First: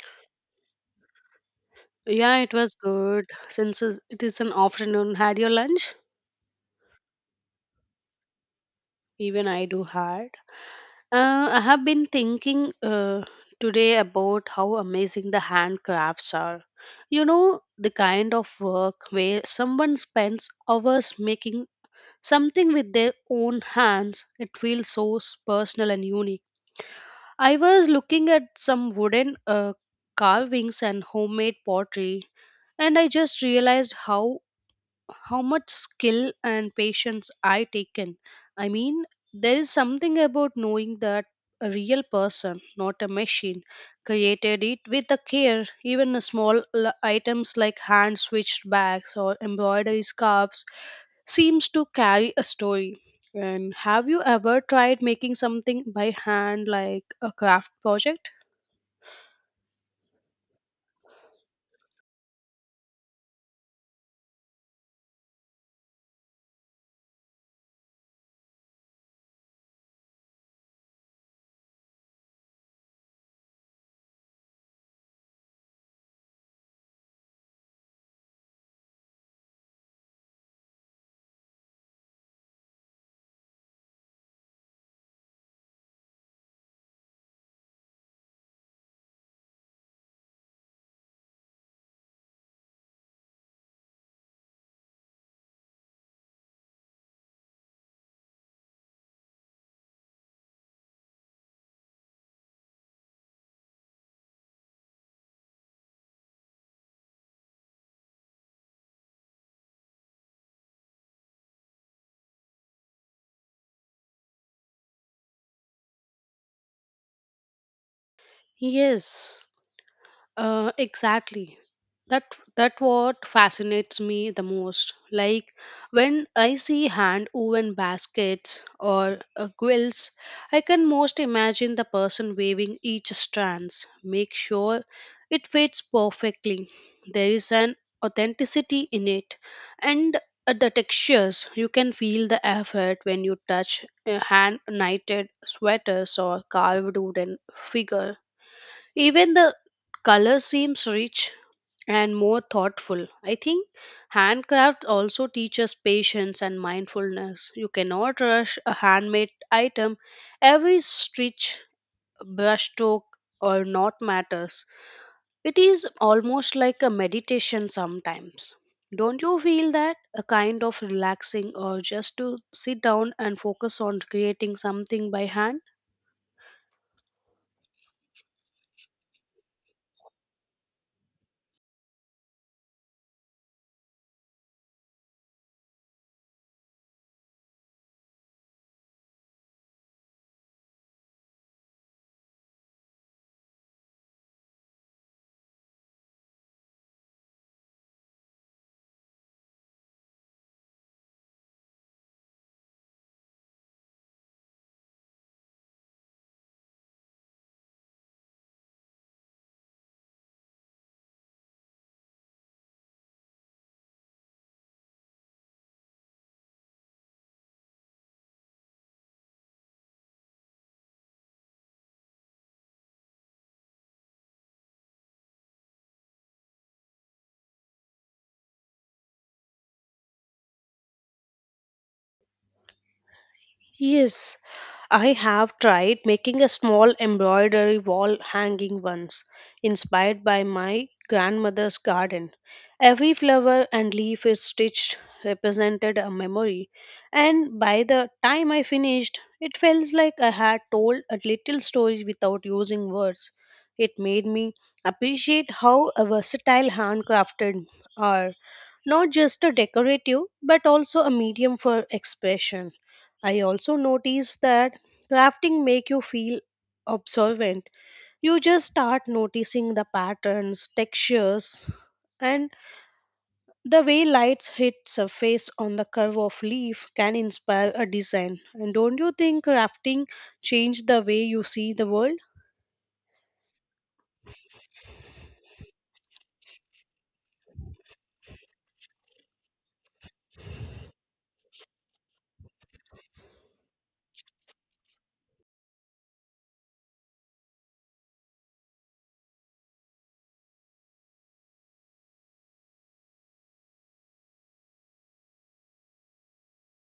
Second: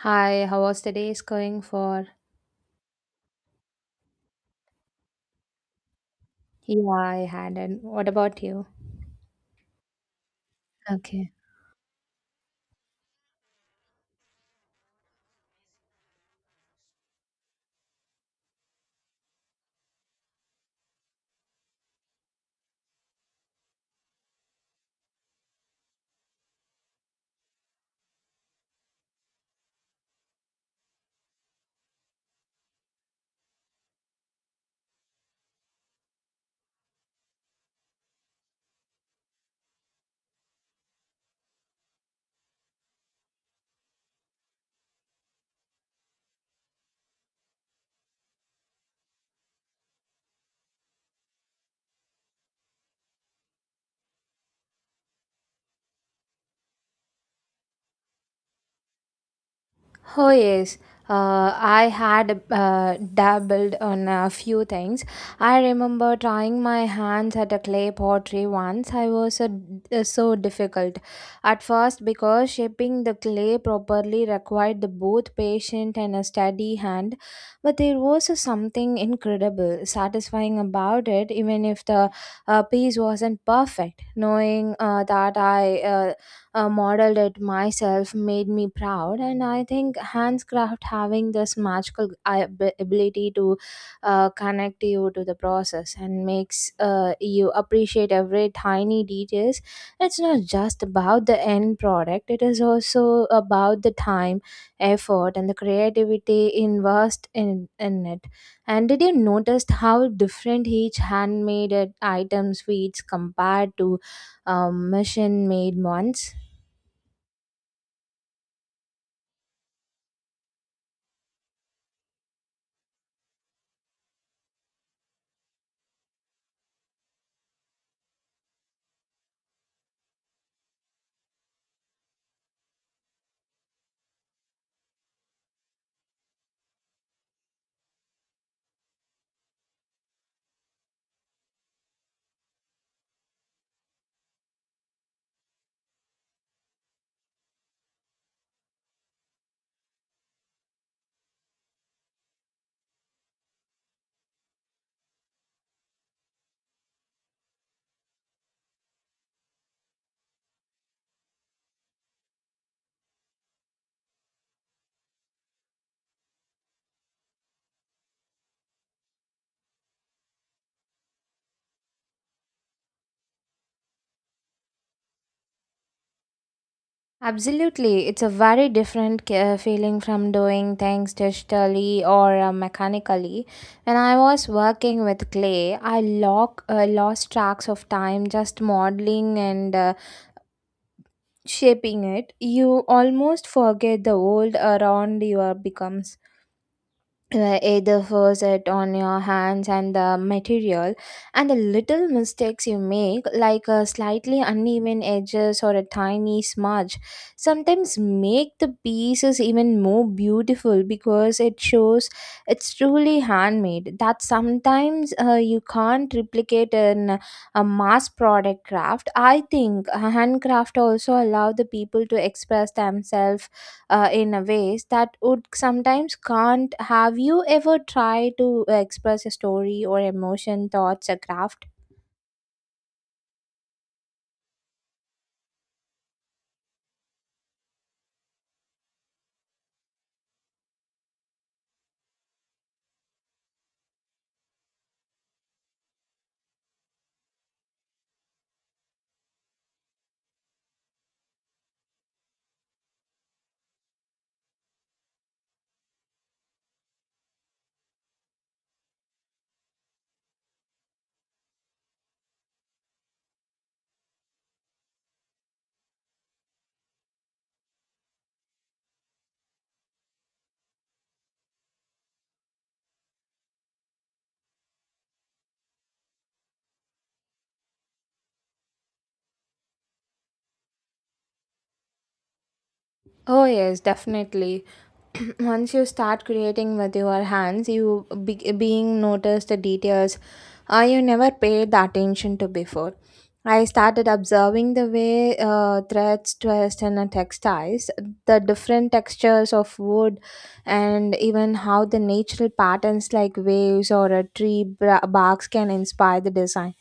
Hi, how was the day going for? Yeah, it was good. Since it is an afternoon, had your lunch? Yeah, I had. And what about you? Even I do had. Okay. I have been thinking today about how amazing the handcrafts are. You know, the kind of work where someone spends hours making something with their own hands, it feels so personal and unique. I was looking at some wooden carvings and homemade pottery, and I just realized how much skill and patience I taken. I mean, there is something about knowing that a real person, not a machine, created it with the care. Even the small items like hand switched bags or embroidery scarves seems to carry a story. And have you ever tried making something by hand, like a craft project? Oh yes, I had dabbled on a few things. I remember trying my hands at a clay pottery once. I was so difficult at first because shaping the clay properly required the both patient and a steady hand. But there was a something incredible, satisfying about it, even if the piece wasn't perfect. Knowing that I modeled it myself made me proud. And I think handcraft having this magical ability to connect you to the process and makes you appreciate every tiny details. It's not just about the end product, it is also about the time, effort and the creativity invest in it. And did you notice how different each handmade item sweets compared to machine made ones? Yes. Exactly. That that what fascinates me the most. Like when I see hand woven baskets or quilts, I can most imagine the person weaving each strands, make sure it fits perfectly. There is an authenticity in it, and at the textures, you can feel the effort when you touch hand knitted sweaters or carved wooden figures. Even the color seems rich and more thoughtful. I think handcraft also teaches patience and mindfulness. You cannot rush a handmade item. Every stitch, brushstroke, or knot matters. It is almost like a meditation sometimes. Don't you feel that? A kind of relaxing or just to sit down and focus on creating something by hand? Absolutely, it's a very different feeling from doing things digitally or mechanically. When I was working with clay, I lost tracks of time just modeling and shaping it. You almost forget the world around you are becomes either force it on your hands and the material, and the little mistakes you make like a slightly uneven edges or a tiny smudge sometimes make the pieces even more beautiful because it shows it's truly handmade, that sometimes you can't replicate in a mass product craft. I think handcraft also allow the people to express themselves in a ways that would sometimes can't. Have you ever tried to express a story or emotion thoughts or craft? Yes, I have tried making a small embroidery wall hanging once, inspired by my grandmother's garden. Every flower and leaf is stitched represented a memory, and by the time I finished, it felt like I had told a little story without using words. It made me appreciate how a versatile handcrafted are not just a decorative but also a medium for expression. I also noticed that crafting make you feel observant. You just start noticing the patterns, textures, and the way lights hit surface on the curve of leaf can inspire a design. And don't you think crafting changed the way you see the world? Oh, yes, definitely. Once you start creating with your hands, you being noticed the details you never paid the attention to before. I started observing the way threads twist in a textiles, the different textures of wood, and even how the natural patterns like waves or a tree barks can inspire the design.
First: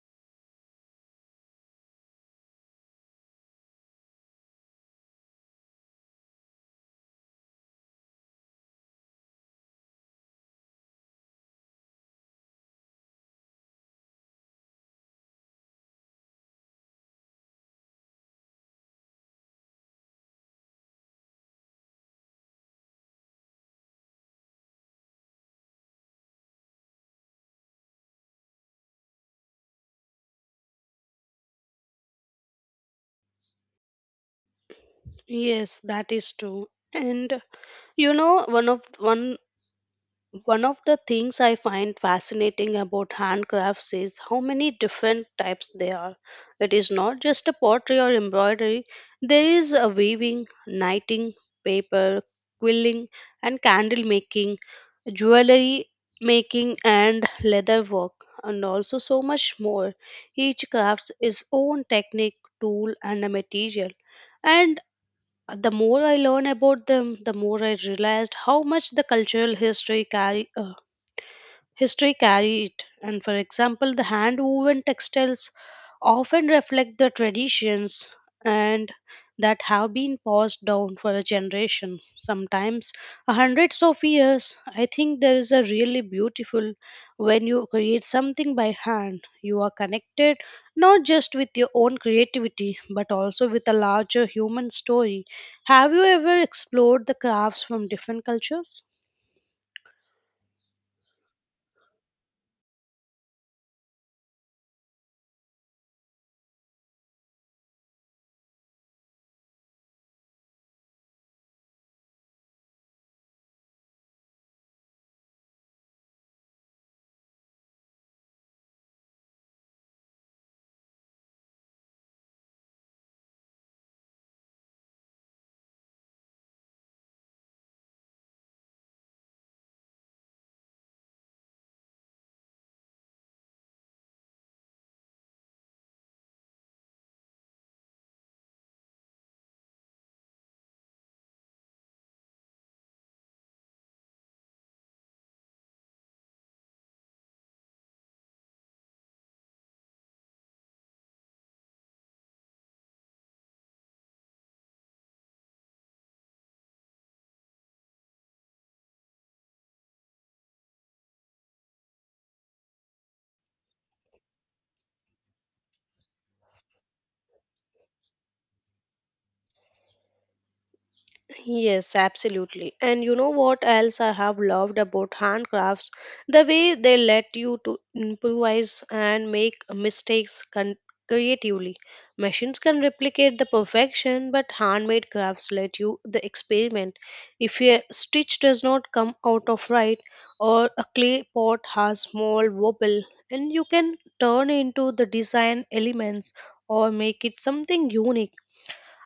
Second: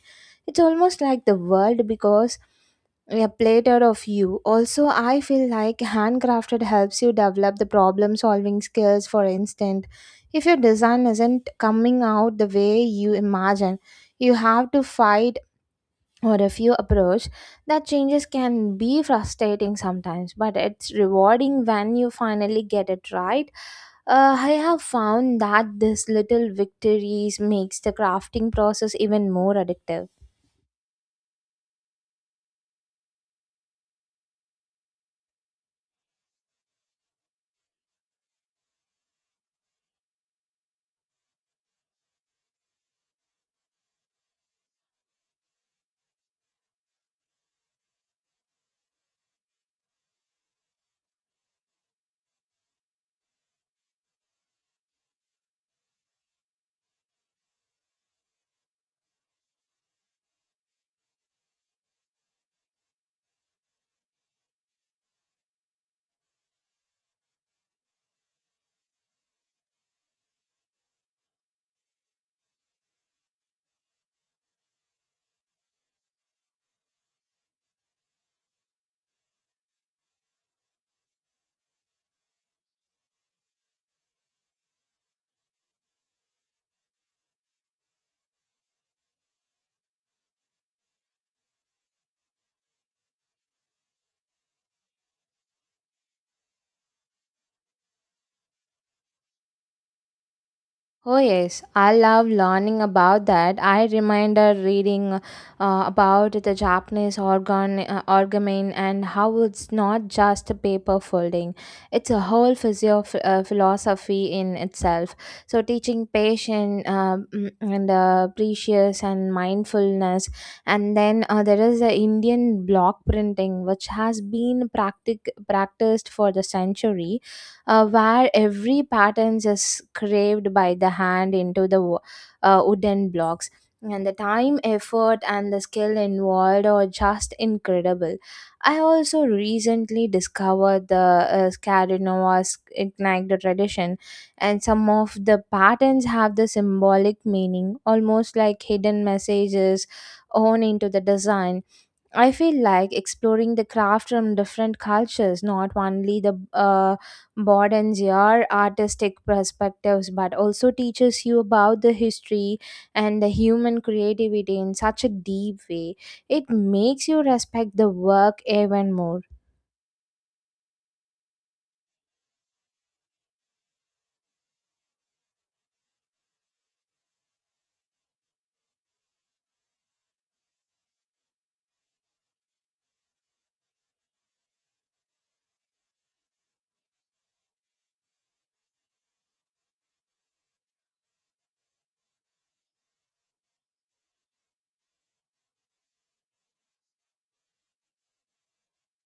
It's almost like the world because, yeah, plated of you. Also, I feel like handcrafted helps you develop the problem solving skills. For instance, if your design isn't coming out the way you imagine, you have to fight or review approach. That changes can be frustrating sometimes, but it's rewarding when you finally get it right. I have found that this little victories makes the crafting process even more addictive. Yes, that is true. And you know, One of the things I find fascinating about handcrafts is how many different types there are. It is not just a pottery or embroidery, there is a weaving, knitting, paper, quilling, and candle making, jewelry making, and leather work, and also so much more. Each crafts its own technique, tool, and a material. And the more I learn about them, the more I realized how much the cultural history History carry it, and for example, the hand woven textiles often reflect the traditions and that have been passed down for a generation, sometimes hundreds of years. I think there is a really beautiful when you create something by hand. You are connected not just with your own creativity but also with a larger human story. Have you ever explored the crafts from different cultures? Oh yes, I love learning about that. I remember reading about the Japanese organ origami and how it's not just a paper folding; it's a whole physio philosophy in itself. So teaching patience, mm, and precious and mindfulness, and then there is the Indian block printing, which has been practiced for the century, where every pattern is carved by the hand into the wooden blocks. And the time, effort, and the skill involved are just incredible. I also recently discovered the Scandinavian Ignite tradition, and some of the patterns have the symbolic meaning, almost like hidden messages on into the design. I feel like exploring the craft from different cultures, not only the modern your artistic perspectives, but also teaches you about the history and the human creativity in such a deep way. It makes you respect the work even more. Yes, absolutely. And you know what else I have loved about handcrafts? The way they let you to improvise and make mistakes creatively. Machines can replicate the perfection, but handmade crafts let you the experiment. If a stitch does not come out of right or a clay pot has small wobble, and you can turn into the design elements or make it something unique.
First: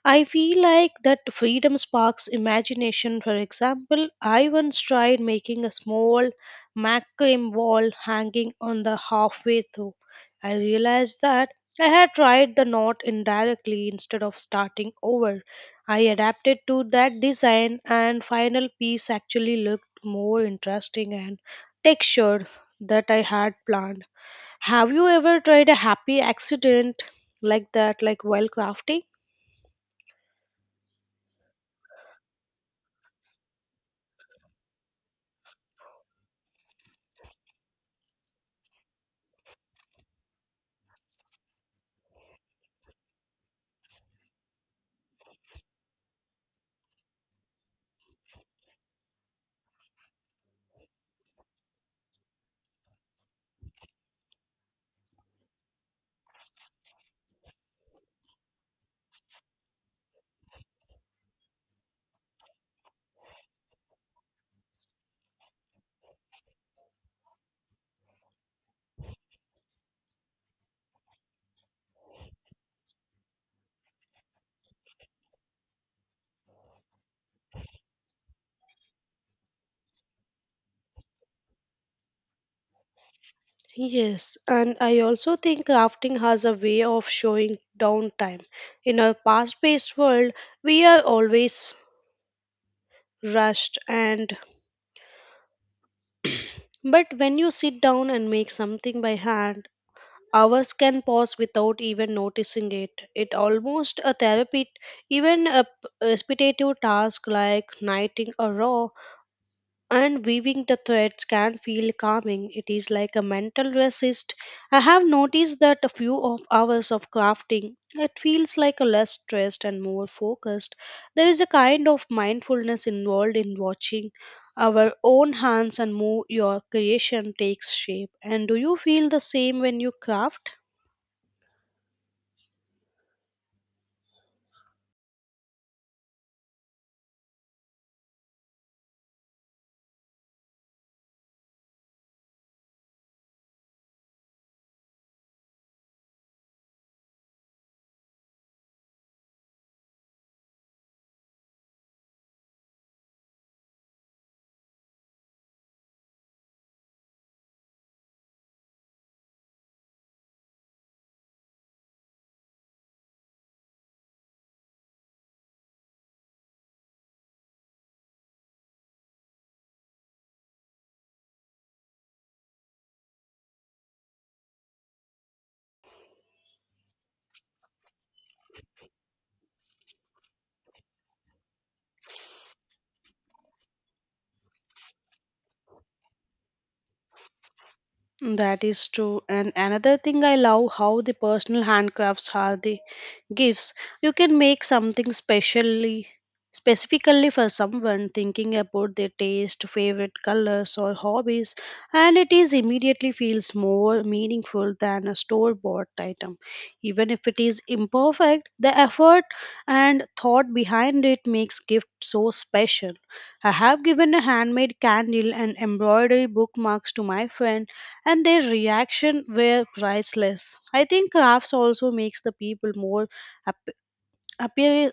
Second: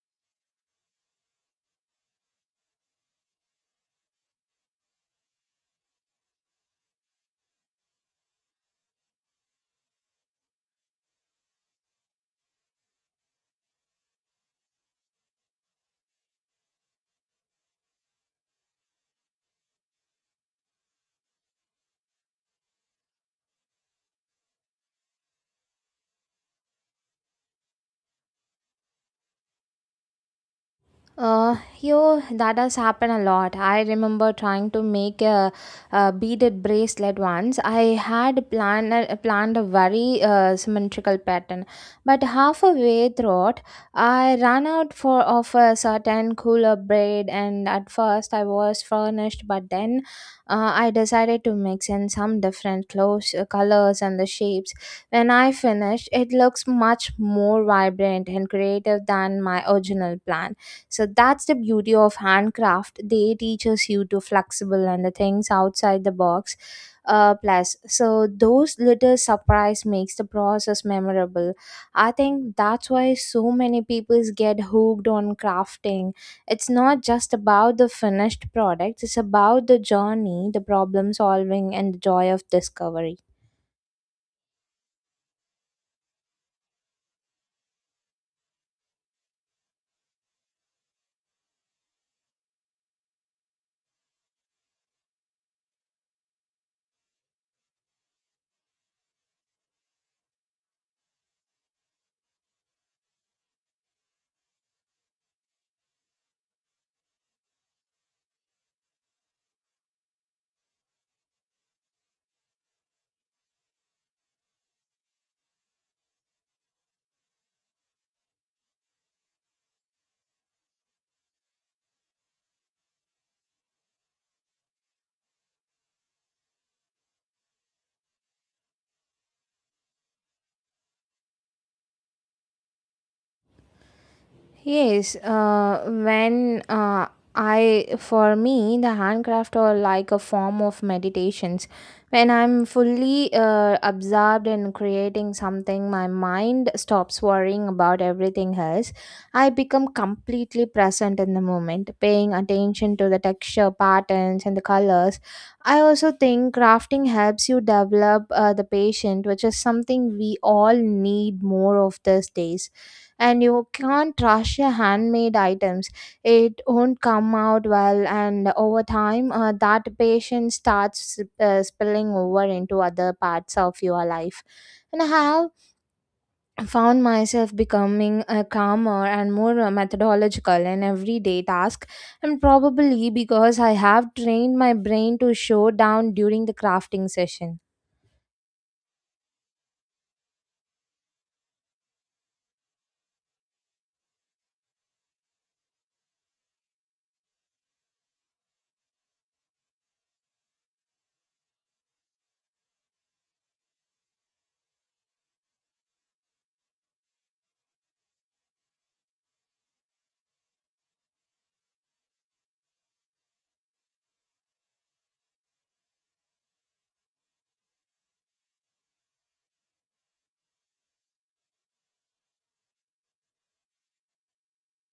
I feel like that freedom sparks imagination. For example, I once tried making a small macrame wall hanging on the halfway through. I realized that I had tried the knot indirectly instead of starting over. I adapted to that design and final piece actually looked more interesting and textured that I had planned. Have you ever tried a happy accident like that like while crafting? Uh, Yo, that has happened a lot. I remember trying to make a beaded bracelet once. I had planned a very symmetrical pattern, but halfway through it, I ran out for of a certain cooler braid, and at first I was furnished, but then I decided to mix in some different colors, and the shapes. When I finished, it looks much more vibrant and creative than my original plan. So that's the beauty of handcraft, they teaches you to flexible and the things outside the box. Plus so those little surprise makes the process memorable. I think that's why so many people get hooked on crafting. It's not just about the finished product, it's about the journey, the problem solving and the joy of discovery. Yes, and I also think crafting has a way of showing downtime. In a fast-paced world, we are always rushed and but when you sit down and make something by hand, hours can pass without even noticing it. It almost a therapy, even a repetitive task like knitting a row and weaving the threads can feel calming. It is like a mental resist. I have noticed that a few of hours of crafting, it feels like a less stressed and more focused. There is a kind of mindfulness involved in watching our own hands and move your creation takes shape. And do you feel the same when you craft? Yes, for me, the handcraft are like a form of meditations. When I'm fully absorbed in creating something, my mind stops worrying about everything else. I become completely present in the moment, paying attention to the texture, patterns, and the colors. I also think crafting helps you develop the patient, which is something we all need more of these days. And you can't rush your handmade items, it won't come out well. And over time, that patience starts spilling over into other parts of your life. And I have found myself becoming calmer and more methodological in everyday task, and probably because I have trained my brain to show down during the crafting session. That is true. And another thing I love how the personal handcrafts are the gifts. You can make something specially specifically for someone thinking about their taste, favorite colors or hobbies and it is immediately feels more meaningful than a store bought item. Even if it is imperfect, the effort and thought behind it makes gift so special. I have given a handmade candle and embroidery bookmarks to my friend and their reaction were priceless. I think crafts also makes the people more app- appear,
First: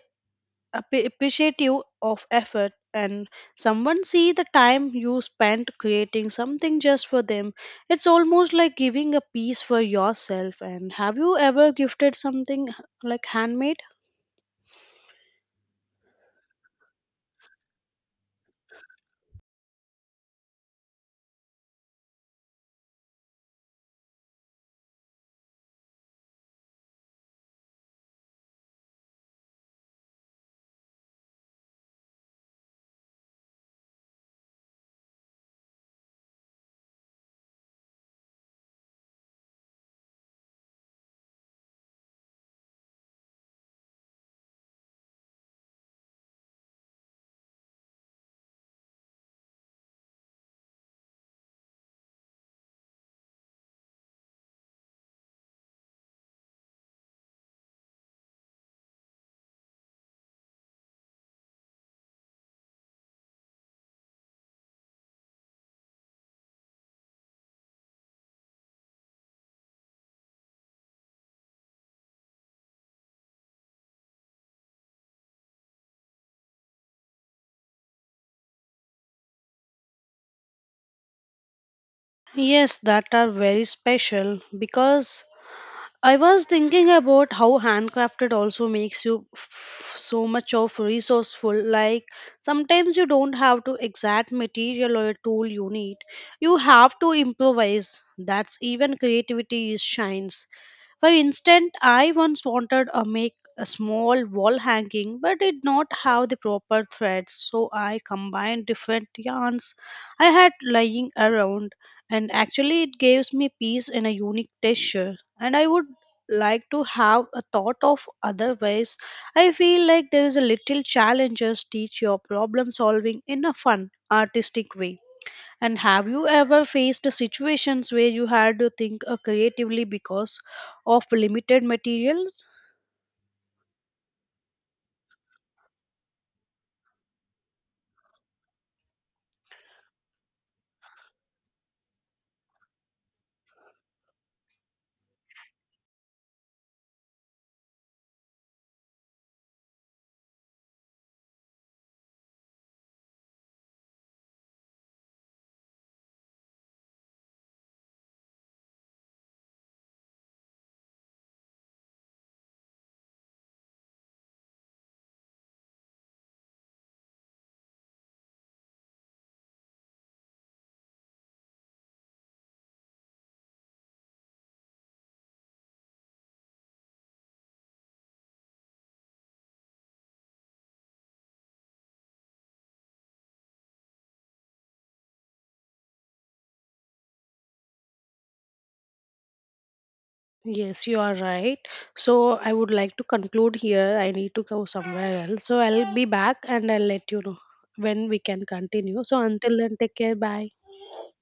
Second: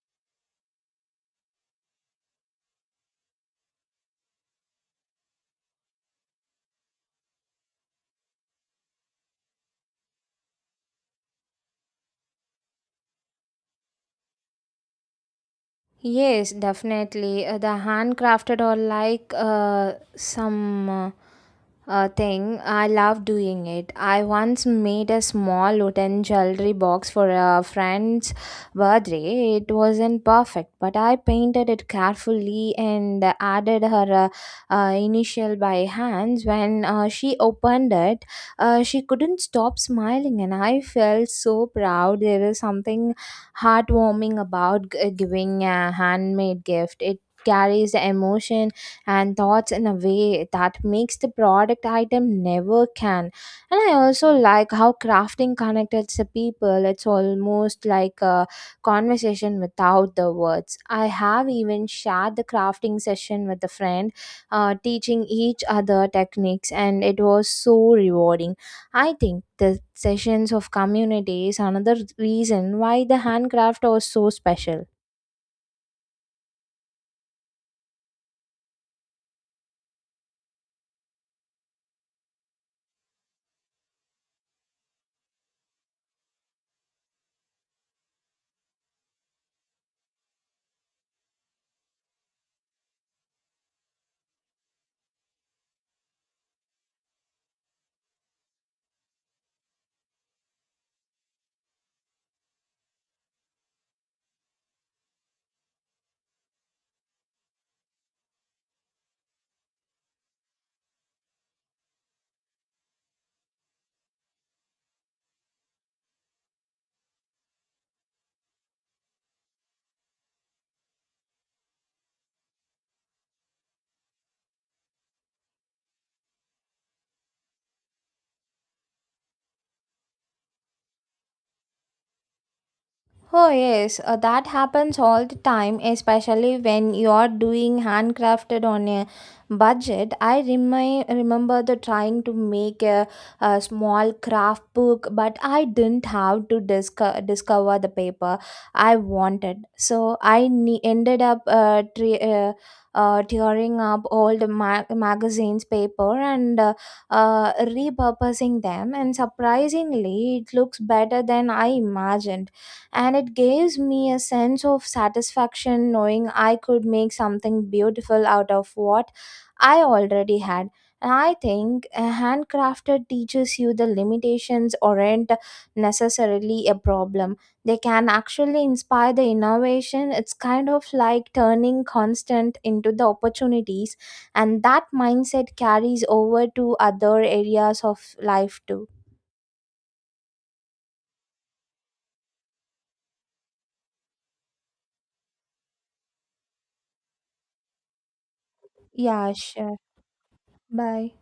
appreciative of effort and someone see the time you spent creating something just for them. It's almost like giving a piece for yourself. And have you ever gifted something like handmade? Yes, definitely. The handcrafted or like some uh, thing. I love doing it. I once made a small wooden jewelry box for a friend's birthday. It wasn't perfect, but I painted it carefully and added her initial by hands. When she opened it, she couldn't stop smiling, and I felt so proud. There is something heartwarming about giving a handmade gift. It carries the emotion and thoughts in a way that makes the product item never can. And I also like how crafting connects the people. It's almost like a conversation without the words. I have even shared the crafting session with a friend, teaching each other techniques, and it was so rewarding. I think the sessions of community is another reason why the handcraft was so special. Yes, that are very special because I was thinking about how handcrafted also makes you so much of resourceful. Like sometimes you don't have to exact material or a tool you need. You have to improvise. That's even creativity is shines. For instance, I once wanted to make a small wall hanging but did not have the proper threads, so I combined different yarns I had lying around, and actually, it gives me peace in a unique texture. And I would like to have a thought of other ways. I feel like there is a little challenges teach your problem solving in a fun, artistic way. And have you ever faced situations where you had to think creatively because of limited materials? Oh, yes, that happens all the time, especially when you're doing handcrafted on a budget. I remember the trying to make a small craft book, but I didn't have to discover the paper I wanted. So I ended up tearing up all the magazines paper and repurposing them. And surprisingly it looks better than I imagined, and it gives me a sense of satisfaction knowing I could make something beautiful out of what I already had. And I think a handcrafted teaches you the limitations aren't necessarily a problem. They can actually inspire the innovation. It's kind of like turning constant into the opportunities, and that mindset carries over to other areas of life too. Yes, you are right. So I would like to conclude here. I need to go somewhere else. So I'll be back and I'll let you know when we can continue. So Yeah, until then, sure. take care. Bye. Bye.